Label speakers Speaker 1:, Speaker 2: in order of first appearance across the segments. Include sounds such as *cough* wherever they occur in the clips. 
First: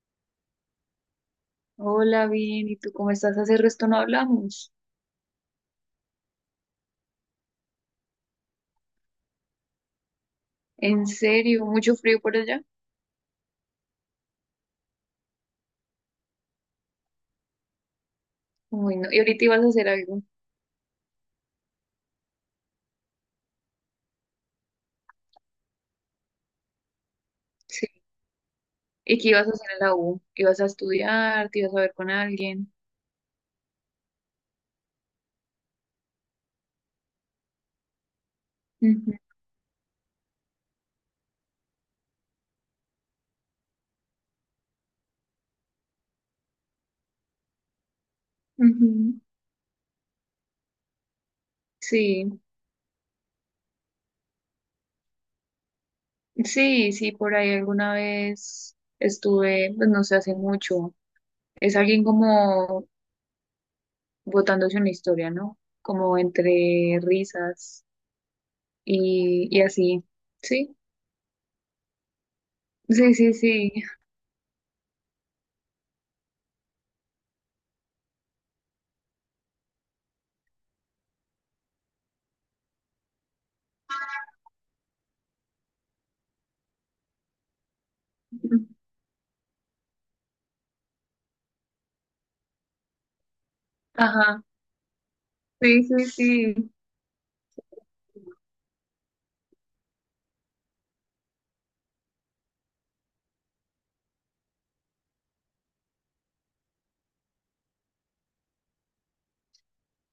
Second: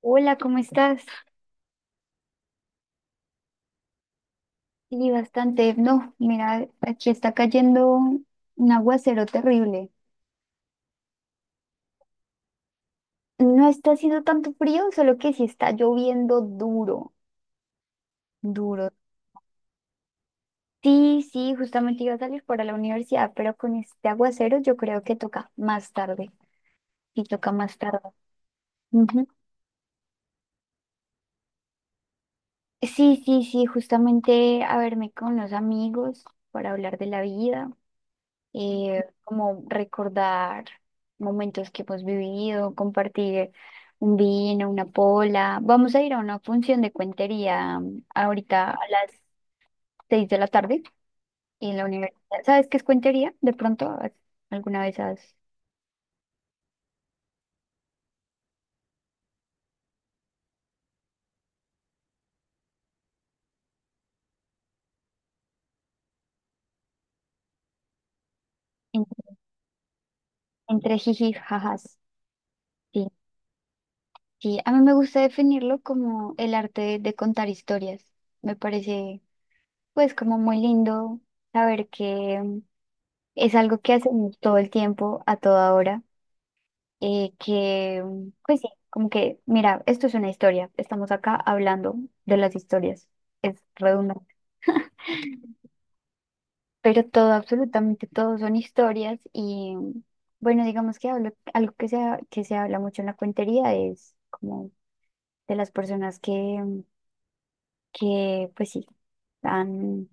Speaker 1: Hola, ¿cómo estás?
Speaker 2: Hola, bien, ¿y tú cómo estás? Hace resto no hablamos.
Speaker 1: Sí, bastante. No, mira, aquí está cayendo un aguacero terrible.
Speaker 2: En serio, mucho frío por allá.
Speaker 1: No está haciendo tanto frío, solo que sí está lloviendo duro, duro.
Speaker 2: Uy, no. Y ahorita ibas a hacer algo.
Speaker 1: Sí, sí, justamente iba a salir para la universidad, pero con este aguacero yo creo que toca más tarde. Sí, toca más tarde.
Speaker 2: Sí. ¿Y
Speaker 1: Ujú.
Speaker 2: qué ibas a hacer en la U? ¿Ibas a estudiar? ¿Te ibas a ver con alguien?
Speaker 1: Sí, sí, sí, justamente a verme con los amigos para hablar de la vida.
Speaker 2: Ujú,
Speaker 1: Como recordar momentos que hemos vivido, compartir un vino, una pola. Vamos a ir a una función de cuentería ahorita a las
Speaker 2: ujú.
Speaker 1: 6 de la tarde en la
Speaker 2: Sí,
Speaker 1: universidad. ¿Sabes qué es cuentería? De pronto, ¿has- alguna vez has
Speaker 2: sí, sí, por ahí alguna vez estuve, pues no sé, hace mucho. Es alguien como botándose una historia, ¿no? Como entre risas
Speaker 1: en-
Speaker 2: y así. Sí,
Speaker 1: entre jiji y jajas. Sí,
Speaker 2: sí, sí, sí.
Speaker 1: sí. A mí me gusta definirlo como el arte de contar historias. Me parece, pues, como muy lindo saber que es algo que hacemos todo el tiempo, a toda hora pues sí,
Speaker 2: *laughs*
Speaker 1: como que, mira, esto es una historia, estamos acá hablando de las historias, es redundante,
Speaker 2: Ajá, sí, sí, sí.
Speaker 1: pero todo, absolutamente todo son historias y bueno, digamos que algo que que se habla mucho en la cuentería es como de las personas que pues sí, han,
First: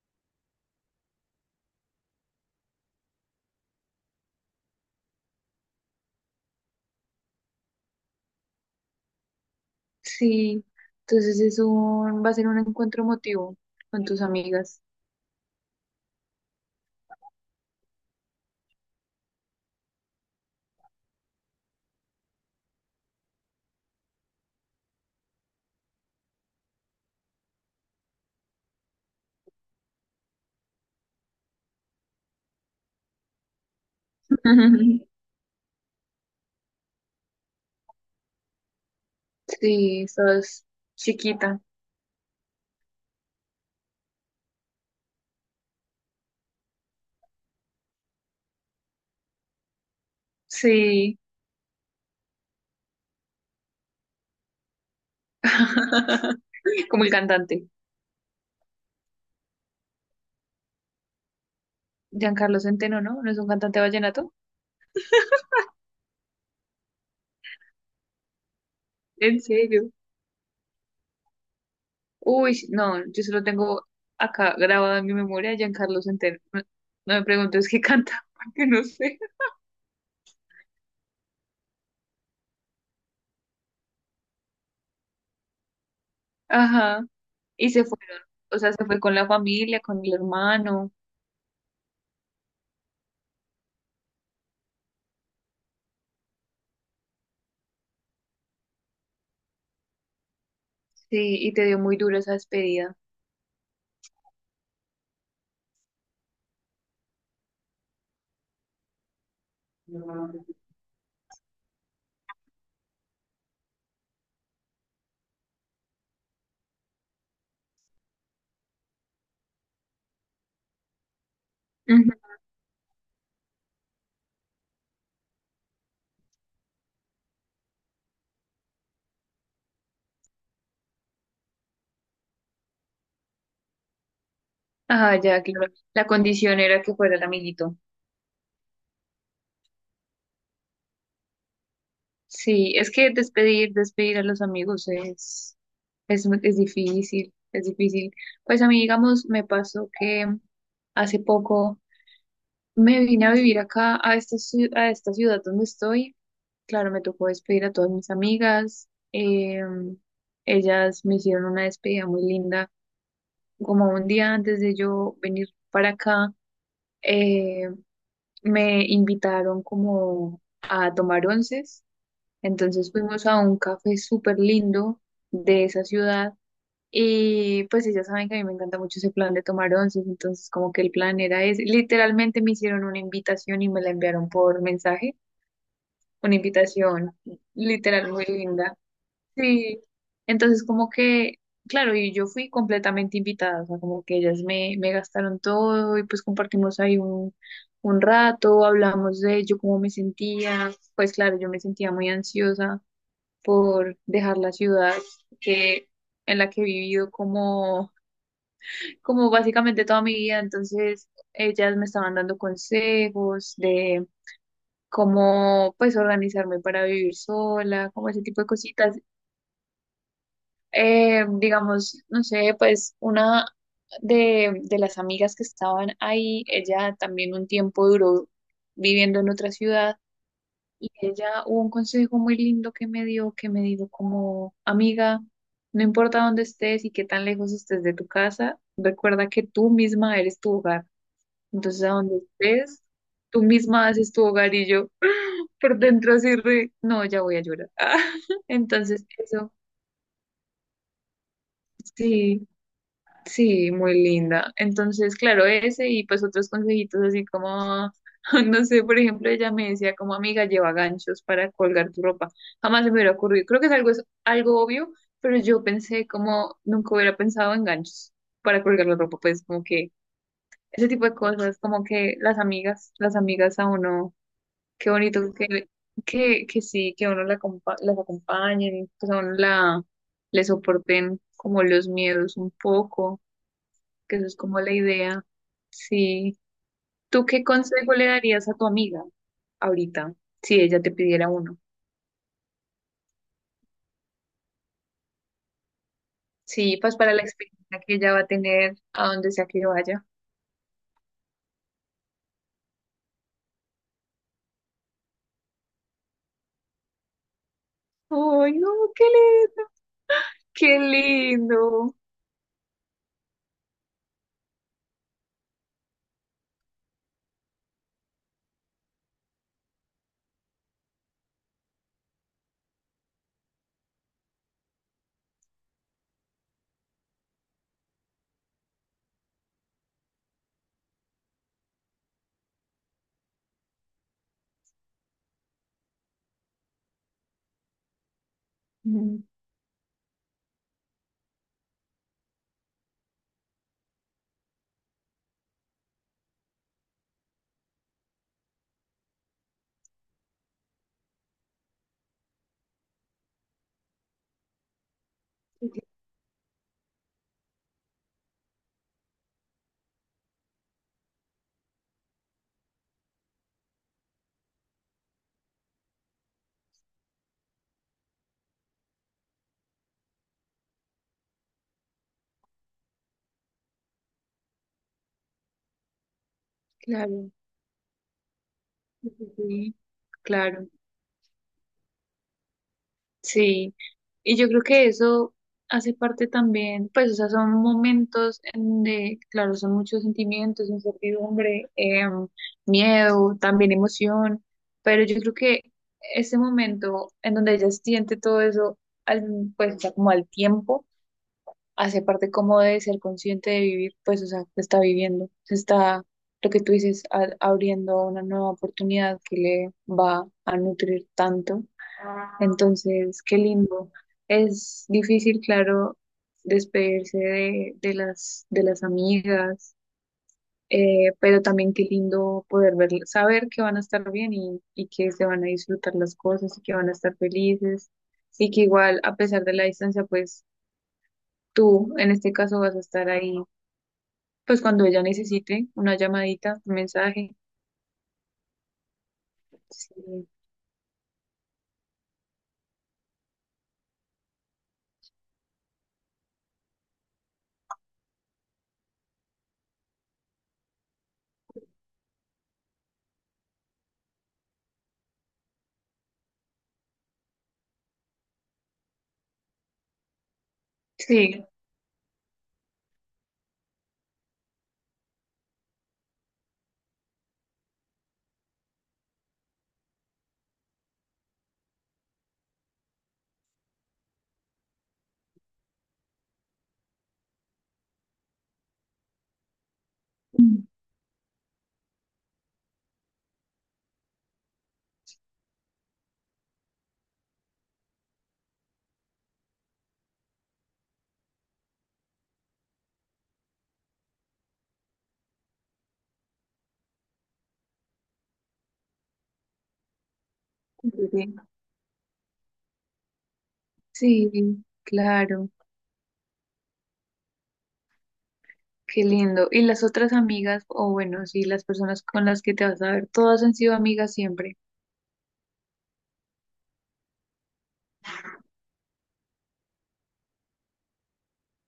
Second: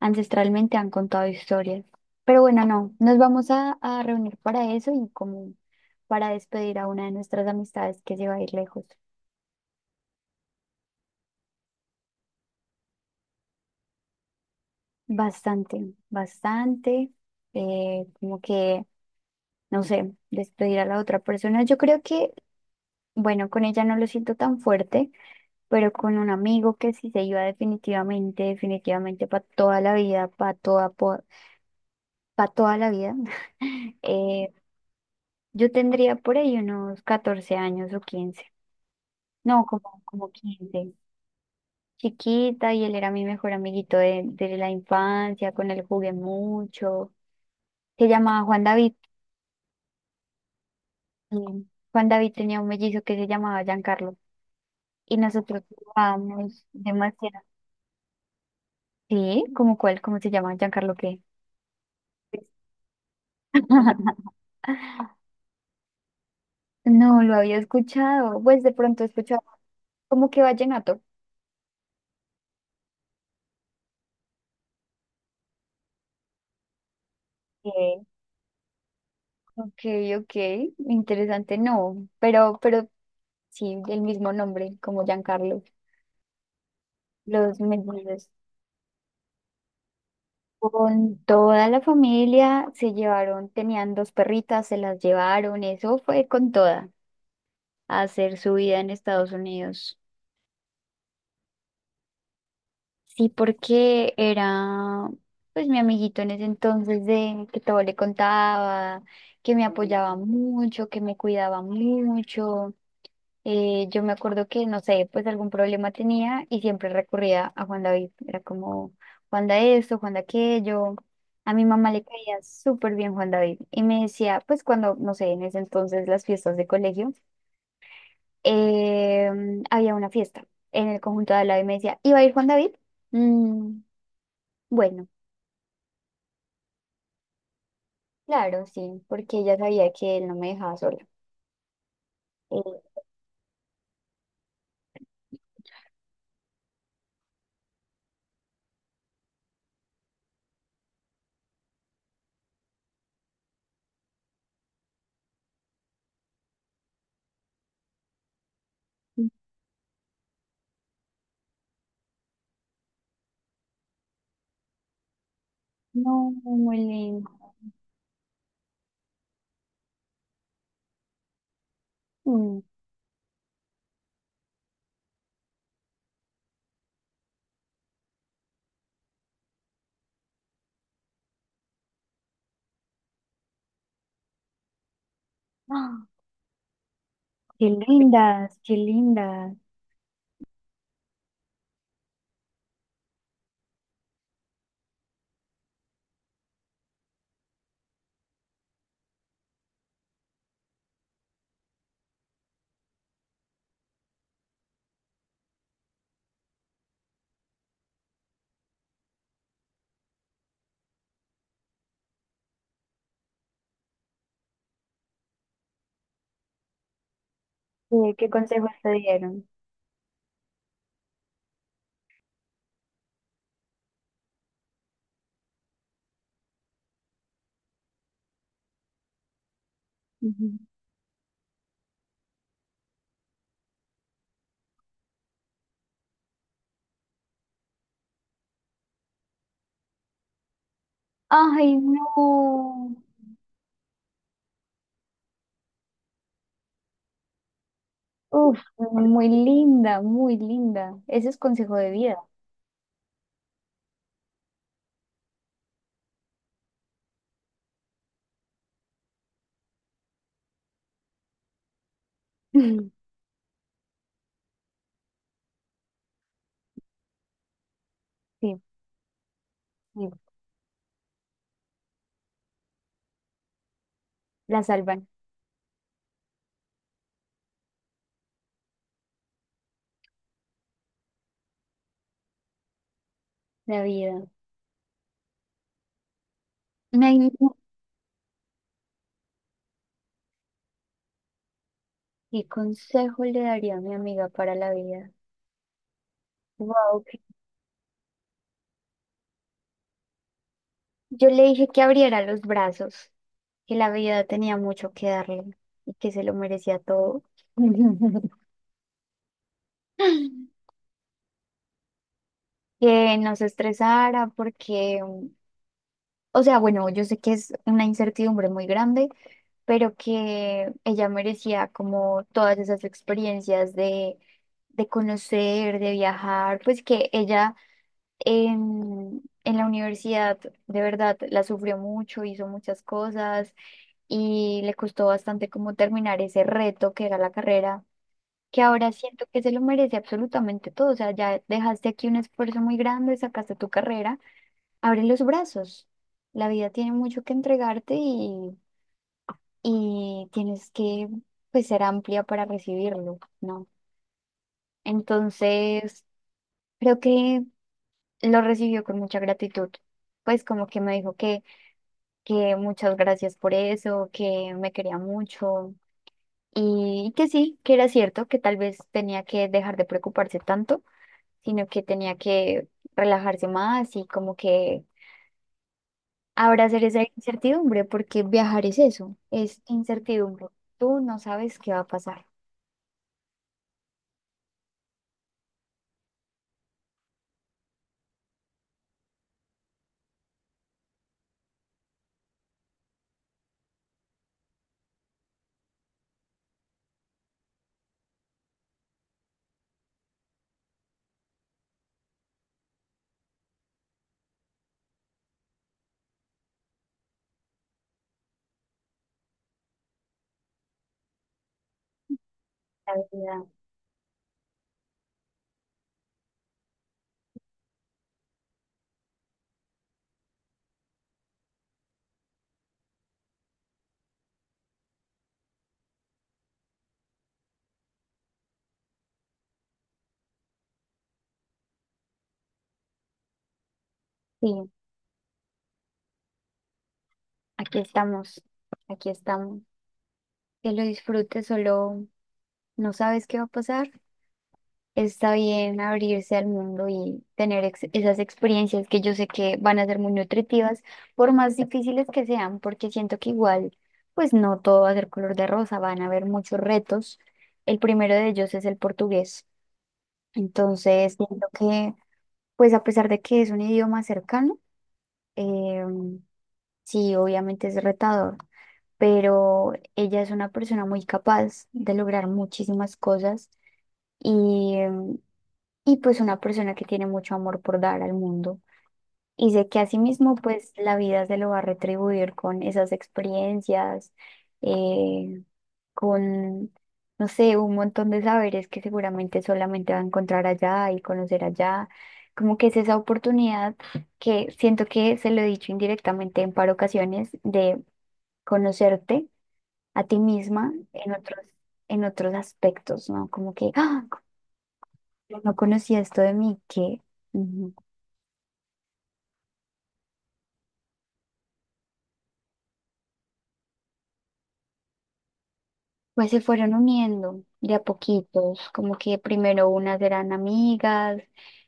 Speaker 1: ancestralmente han contado historias. Pero bueno, no, nos vamos a reunir para eso y como para despedir a una de nuestras amistades que se va a ir lejos.
Speaker 2: Sí, va a ser un encuentro emotivo con tus amigas.
Speaker 1: Bastante, bastante, eh, como que, no sé, despedir a la otra persona. Yo creo que, bueno, con ella no lo siento tan fuerte, pero con un amigo que sí se iba definitivamente, definitivamente para toda la vida, para toda la vida, *laughs* eh,
Speaker 2: *laughs*
Speaker 1: yo tendría por ahí unos 14 años o 15, no, como,
Speaker 2: Sí,
Speaker 1: como
Speaker 2: sos
Speaker 1: 15,
Speaker 2: chiquita.
Speaker 1: chiquita, y él era mi mejor amiguito de la infancia, con él jugué mucho, se llamaba Juan David.
Speaker 2: Sí.
Speaker 1: Mm. Juan David tenía un mellizo que se llamaba Giancarlo y nosotros
Speaker 2: *laughs*
Speaker 1: jugábamos
Speaker 2: Como el
Speaker 1: demasiado.
Speaker 2: cantante.
Speaker 1: Sí, ¿cómo cuál? ¿Cómo se llama? ¿Giancarlo qué?
Speaker 2: Giancarlo Centeno, ¿no? ¿No es un cantante vallenato?
Speaker 1: *laughs* No lo había escuchado. Pues de pronto he
Speaker 2: ¿En
Speaker 1: escuchado
Speaker 2: serio?
Speaker 1: como que vallenato.
Speaker 2: Uy, sí, no, yo solo tengo acá grabado en mi memoria a Giancarlo Centeno. No, no me preguntes qué
Speaker 1: Ok,
Speaker 2: canta, *laughs* porque no sé.
Speaker 1: ok, ok, interesante, no, pero sí, el mismo nombre, como Giancarlo.
Speaker 2: Ajá.
Speaker 1: Los
Speaker 2: Y se fueron.
Speaker 1: mellizos,
Speaker 2: O sea, se fue con la familia, con el hermano.
Speaker 1: con toda la familia, se llevaron, tenían dos perritas, se las llevaron, eso fue con toda. A hacer su vida en Estados Unidos.
Speaker 2: Sí, y te dio muy duro esa despedida.
Speaker 1: Sí, porque era pues mi amiguito en ese entonces de que todo le contaba, que me apoyaba mucho, que me cuidaba mucho. Yo me acuerdo que, no sé, pues algún problema tenía y siempre recurría a Juan David. Era como Juan da esto, Juan da aquello. A mi mamá le
Speaker 2: Ujú.
Speaker 1: caía súper bien Juan David y me decía, pues cuando, no sé, en ese entonces las fiestas de colegio. eh, Había una fiesta en el conjunto de al lado y me decía, ¿iba a ir Juan David? "Mm, bueno,
Speaker 2: Ah, ya, claro. La condición era que fuera el amiguito.
Speaker 1: claro", sí, porque ella sabía que él no me dejaba sola.
Speaker 2: Sí,
Speaker 1: Eh,
Speaker 2: es que despedir, despedir a los amigos es difícil, es difícil. Pues a mí, digamos, me pasó que hace poco me vine a vivir acá, a a esta ciudad donde estoy. Claro, me tocó despedir a todas mis amigas. Ellas me hicieron una despedida muy linda, como un día antes de yo venir para
Speaker 1: no,
Speaker 2: acá.
Speaker 1: muy lindo.
Speaker 2: eh, Me invitaron como a tomar onces,
Speaker 1: Mm.
Speaker 2: entonces fuimos a un café súper lindo de esa ciudad y pues sí, ya saben que a mí me encanta mucho ese plan de tomar onces, entonces como que el plan era ese, literalmente me hicieron una invitación y me la enviaron por mensaje,
Speaker 1: ¡Ah!
Speaker 2: una invitación
Speaker 1: Qué
Speaker 2: literal muy
Speaker 1: lindas, qué
Speaker 2: linda.
Speaker 1: lindas.
Speaker 2: Sí, entonces como que, claro, y yo fui completamente invitada, o sea, como que ellas me gastaron todo y pues compartimos ahí un rato, hablamos de yo cómo me sentía, pues claro, yo me sentía muy ansiosa por dejar la ciudad que, en la que he vivido como básicamente toda mi vida, entonces ellas me estaban dando consejos de cómo pues organizarme para vivir sola, como
Speaker 1: ¿Qué,
Speaker 2: ese
Speaker 1: qué
Speaker 2: tipo de
Speaker 1: consejos te
Speaker 2: cositas.
Speaker 1: dieron?
Speaker 2: Digamos, no sé, pues una de las amigas que estaban ahí, ella también un tiempo duró viviendo en otra ciudad
Speaker 1: Ujú.
Speaker 2: y ella hubo un consejo muy lindo que me dio, que me dijo como, amiga, no importa dónde estés y qué tan lejos estés de tu casa, recuerda que tú misma eres tu hogar.
Speaker 1: Ay,
Speaker 2: Entonces, a donde estés,
Speaker 1: no.
Speaker 2: tú misma haces tu hogar y yo *laughs* por dentro así re, no, ya voy a llorar. *laughs*
Speaker 1: Uf,
Speaker 2: Entonces,
Speaker 1: muy
Speaker 2: eso,
Speaker 1: linda, muy linda. Ese es consejo de vida.
Speaker 2: sí. Sí, muy linda. Entonces, claro, ese y pues otros consejitos así como, *laughs* no sé, por ejemplo, ella me decía como amiga, lleva ganchos para colgar tu ropa. Jamás se me
Speaker 1: *laughs*
Speaker 2: hubiera ocurrido. Creo que es algo obvio, pero yo pensé como nunca hubiera pensado en ganchos
Speaker 1: Sí,
Speaker 2: para colgar la ropa. Pues como que
Speaker 1: sí,
Speaker 2: ese tipo de cosas, como que las amigas a uno,
Speaker 1: la
Speaker 2: qué
Speaker 1: salvan
Speaker 2: bonito que, que sí, que a uno acompa- las acompañen, pues a uno le soporten como los miedos un poco,
Speaker 1: la
Speaker 2: que eso
Speaker 1: vida.
Speaker 2: es como la idea. Sí.
Speaker 1: Ay,
Speaker 2: ¿Tú qué
Speaker 1: no.
Speaker 2: consejo le darías a tu amiga ahorita si ella te pidiera uno?
Speaker 1: ¿Qué consejo le daría a mi amiga para la vida?
Speaker 2: Sí, pues
Speaker 1: Wow.
Speaker 2: para la experiencia que ella va a tener a donde sea que vaya.
Speaker 1: Yo le dije que abriera los brazos, que la vida tenía mucho que darle y que se lo merecía todo. *laughs*
Speaker 2: Ay, no, qué lindo, qué lindo.
Speaker 1: Que no se estresara porque, o sea, bueno, yo sé que es una incertidumbre muy grande, pero que ella merecía como todas esas experiencias de conocer, de viajar, pues que ella en la universidad, de verdad, la sufrió mucho, hizo muchas cosas y le costó bastante como terminar ese reto que era la carrera, que ahora
Speaker 2: Mm.
Speaker 1: siento que se lo merece absolutamente todo. O sea, ya dejaste aquí un esfuerzo muy grande, sacaste tu carrera, abre los brazos. La vida tiene mucho que entregarte y tienes que pues, ser amplia para recibirlo, ¿no? Entonces, creo que lo recibió con mucha gratitud. Pues como que me dijo que muchas gracias por eso, que me quería mucho y que sí, que era cierto, que tal vez tenía que dejar de preocuparse tanto, sino que tenía que relajarse más y como que abrazar esa
Speaker 2: Claro,
Speaker 1: incertidumbre, porque viajar es eso, es
Speaker 2: sí,
Speaker 1: incertidumbre.
Speaker 2: claro.
Speaker 1: Tú no sabes qué va a pasar.
Speaker 2: Sí, y yo creo que eso hace parte también, pues, o sea, son momentos claro, son muchos sentimientos, incertidumbre, miedo, también emoción, pero yo creo que ese momento en donde ella siente todo eso, al, pues, o sea, como al tiempo, hace parte como de ser consciente de vivir, pues, o sea, se está viviendo, se está, lo que tú dices, a- abriendo a una nueva oportunidad que le va a nutrir tanto.
Speaker 1: La
Speaker 2: Entonces, qué
Speaker 1: vida,
Speaker 2: lindo. Es difícil, claro, despedirse de de las amigas, pero también qué lindo poder ver, saber que van a estar bien y que se van a disfrutar las cosas y que van a estar felices y que igual, a pesar de la distancia, pues tú en este caso vas a estar ahí, pues
Speaker 1: sí,
Speaker 2: cuando ella necesite una llamadita, un mensaje.
Speaker 1: aquí estamos, aquí estamos.
Speaker 2: Sí,
Speaker 1: Que lo disfrutes, solo no sabes qué va a pasar. Está bien abrirse al mundo y tener esas experiencias que yo sé que van a ser muy nutritivas, por más difíciles que sean, porque siento que igual, pues no todo va a ser color de rosa, van a haber muchos retos. El primero de ellos es el portugués. Entonces,
Speaker 2: sí,
Speaker 1: siento que, pues a pesar de que es un idioma cercano, eh, sí, obviamente es retador, pero ella es una persona muy capaz de lograr muchísimas cosas. Y y pues una persona que tiene mucho amor por dar al mundo. Y sé que asimismo pues la vida se lo va a retribuir con esas experiencias, eh, con, no sé, un montón de saberes que seguramente solamente va a encontrar allá y conocer allá. Como que es esa oportunidad que siento que se lo he dicho indirectamente en par ocasiones de conocerte a ti misma
Speaker 2: sí, sí.
Speaker 1: en otros aspectos, ¿no? Como que, ah,
Speaker 2: Sí, claro.
Speaker 1: no conocía esto de mí, que...
Speaker 2: Qué lindo. ¿Y las otras amigas, o bueno, sí, las personas con las que te vas a ver, todas han sido amigas siempre?
Speaker 1: Pues se fueron uniendo de a poquitos, como que primero unas eran amigas,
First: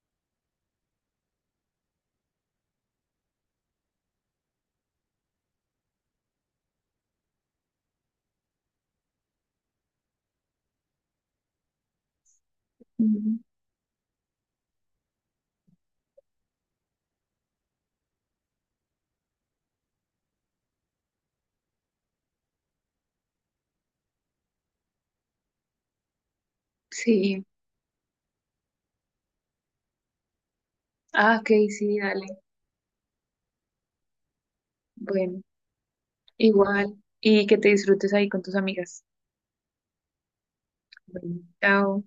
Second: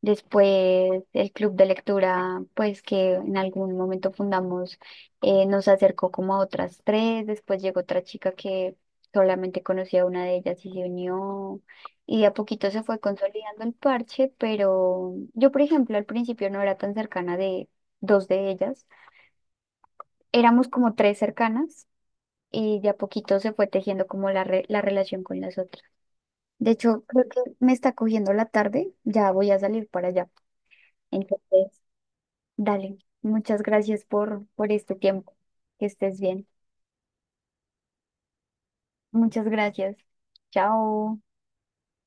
Speaker 1: después el club de lectura, pues que en algún momento fundamos, nos acercó como a otras tres, después llegó otra chica que solamente conocía a una de ellas y se unió, y de a poquito se fue
Speaker 2: Ujú.
Speaker 1: consolidando el parche, pero yo, por ejemplo, al principio no era tan cercana de dos de ellas, éramos como tres cercanas. Y de a poquito se fue tejiendo como la relación con las otras. De hecho, creo que
Speaker 2: Sí.
Speaker 1: me está cogiendo la tarde, ya voy a salir para allá.
Speaker 2: Ah, ok,
Speaker 1: Entonces,
Speaker 2: sí, dale.
Speaker 1: dale, muchas gracias por este tiempo.
Speaker 2: Bueno,
Speaker 1: Que estés bien.
Speaker 2: igual. Y que te disfrutes ahí con tus amigas.
Speaker 1: Muchas gracias. Chao.
Speaker 2: Bueno, chao.